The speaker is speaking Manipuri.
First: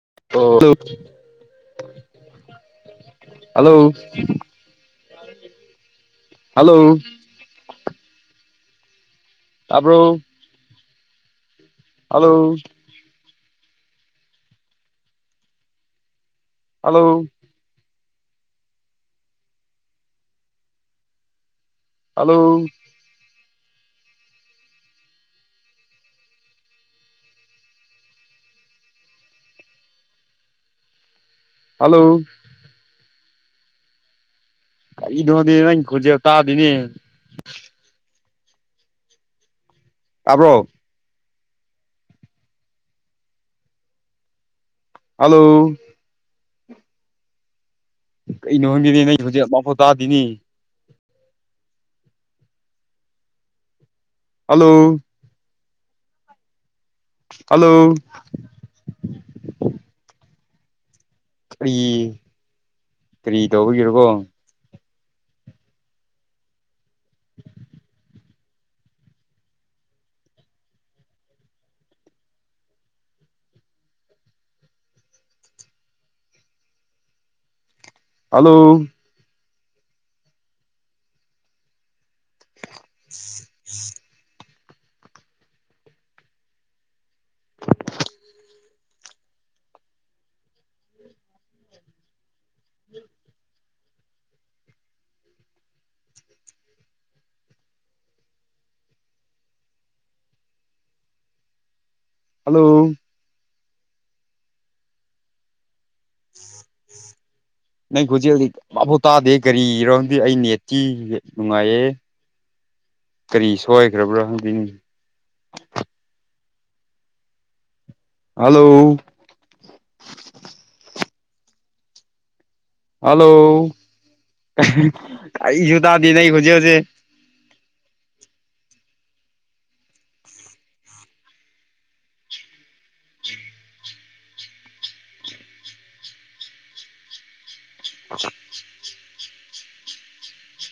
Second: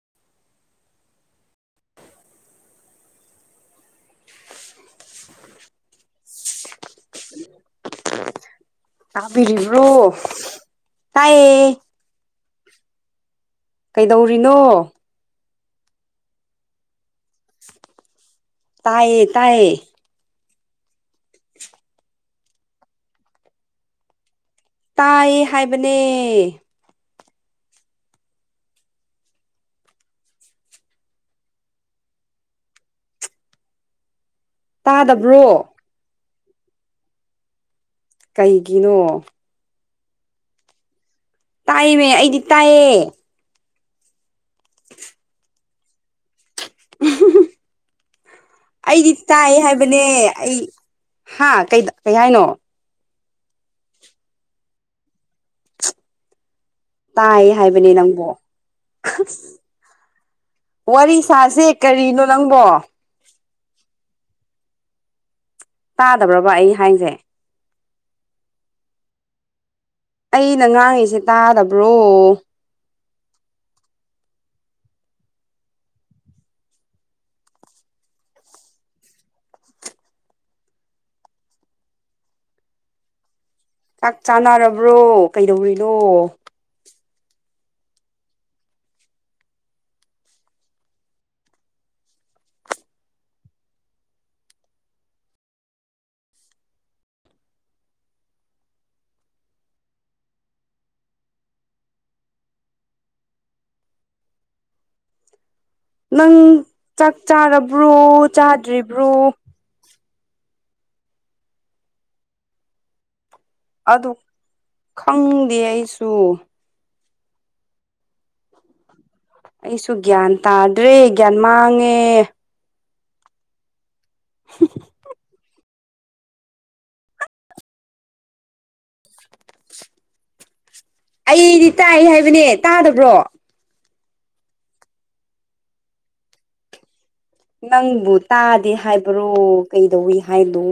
ꯑꯣ ꯍꯜꯂꯣ ꯍꯜꯂꯣ ꯇꯥꯕꯤꯔꯤꯕ꯭ꯔꯣ ꯇꯥꯕ꯭ꯔꯣ ꯇꯥꯏꯌꯦ ꯍꯜꯂꯣ ꯀꯩꯗꯧꯔꯤꯅꯣ ꯍꯜꯂꯣ ꯇꯥꯏꯌꯦ ꯇꯥꯏꯌꯦ ꯍꯜꯂꯣ ꯇꯥꯏꯑꯦ ꯍꯥꯏꯕꯅꯦ ꯍꯜꯂꯣ ꯇꯥꯗꯕ꯭ꯔꯣ ꯀꯔꯤꯅꯣꯅꯦ ꯅꯪꯒꯤ ꯈꫭꯟꯖꯦꯜ ꯇꯥꯗ‌ꯦꯅ‌ꯦ ꯀꯩꯒꯤꯅꯣ ꯇꯥꯕ꯭ꯔꯣ ꯇꯥꯏꯃꯤ ꯑꯩꯗꯤ ꯇꯥꯏꯌ‌ꯦ ꯍꯜꯂꯣ ꯀꯩꯅꯣ ꯈꯪꯗꯦꯅꯦ ꯑꯩꯗꯤ ꯅꯪ ꯈꯣꯟꯖꯦꯜ ꯇꯥꯏ ꯑꯃꯐꯥꯎ ꯍꯥꯏꯕꯅꯦ ꯇꯥꯗꯦꯅꯦ ꯑꯩ ꯍꯥ ꯀꯩ ꯀꯩ ꯍꯥꯏꯅꯣ ꯍꯜꯂꯣ ꯇꯥꯏ ꯍꯥꯏꯕꯅꯦ ꯍꯜꯂꯣ ꯅꯪꯕꫭ ꯍꯁ ꯋꯥꯔꯤ ꯁꯥꯥꯁꯦ ꯀꯔꯤ ꯀꯔꯤꯅꯣ ꯅꯪꯕꯣ ꯀꯔꯤ ꯇꯧꯕꯒꯤꯔꯣꯀꯣ ꯇꯥꯗꯕ꯭ꯔꯕ ꯑꯩ ꯍꯥꯏꯁꯦ ꯑꯩꯅ ꯉꯥꯡꯉꯤꯁꯦ ꯇꯥꯗꯕ꯭ꯔꯣ ꯍꯜꯂꯣ [unintelligible] ꯆꯥꯛ ꯆꯥꯅꯔꯕ꯭ꯔꯣ ꯀꯩꯗꯧꯔꯤꯅꯣ ꯍꯜꯂꯣ ꯅꯪ ꯆꯥꯛ ꯆꯥꯔꯕ ꯅꯪ ꯈꯨꯟꯖꯦꯜꯖꯤ ꯑꯃꯕꯨ ꯇꯥꯗꯦ ꯀꯔꯤꯔꯣꯗꯤ ꯑꯩ ꯅꯦꯠꯇꯀꯤ ꯅꯦꯠ ꯅꯨꯡꯉꯥꯏꯌꯦ ꯀꯔꯤ ꯑꯗꯨ ꯁꯣꯏꯈ꯭ꯔꯕ꯭ꯔꯥ ꯈꯪꯗꯦꯅꯦ ꯈꯪꯗꯦ ꯑꯩꯁꯨ ꯍꯜꯂꯣ ꯑꯩꯁꯨ ꯒ꯭ꯌꯥꯟ ꯇꯥꯗ꯭ꯔꯦ ꯒ꯭ꯌꯥꯟ ꯃꯥꯡꯉꯦ ꯍꯜꯂꯣ ꯀꯔꯤꯁꯨ ꯇꯥꯗꯦ ꯅꯪꯒꯤ ꯈꯣꯟꯖꯦꯜꯁꯦ ꯑꯩꯗꯤ ꯇꯥꯏ ꯍꯥꯏꯕꯅꯦ ꯇꯥꯗꯕ꯭ꯔꯣ ꯅꯪꯕꯨ ꯇꯥꯗꯦ ꯍꯥꯏꯕ꯭ꯔꯣ ꯀꯩꯗꯧꯋꯤ ꯍꯥꯏꯂꯣ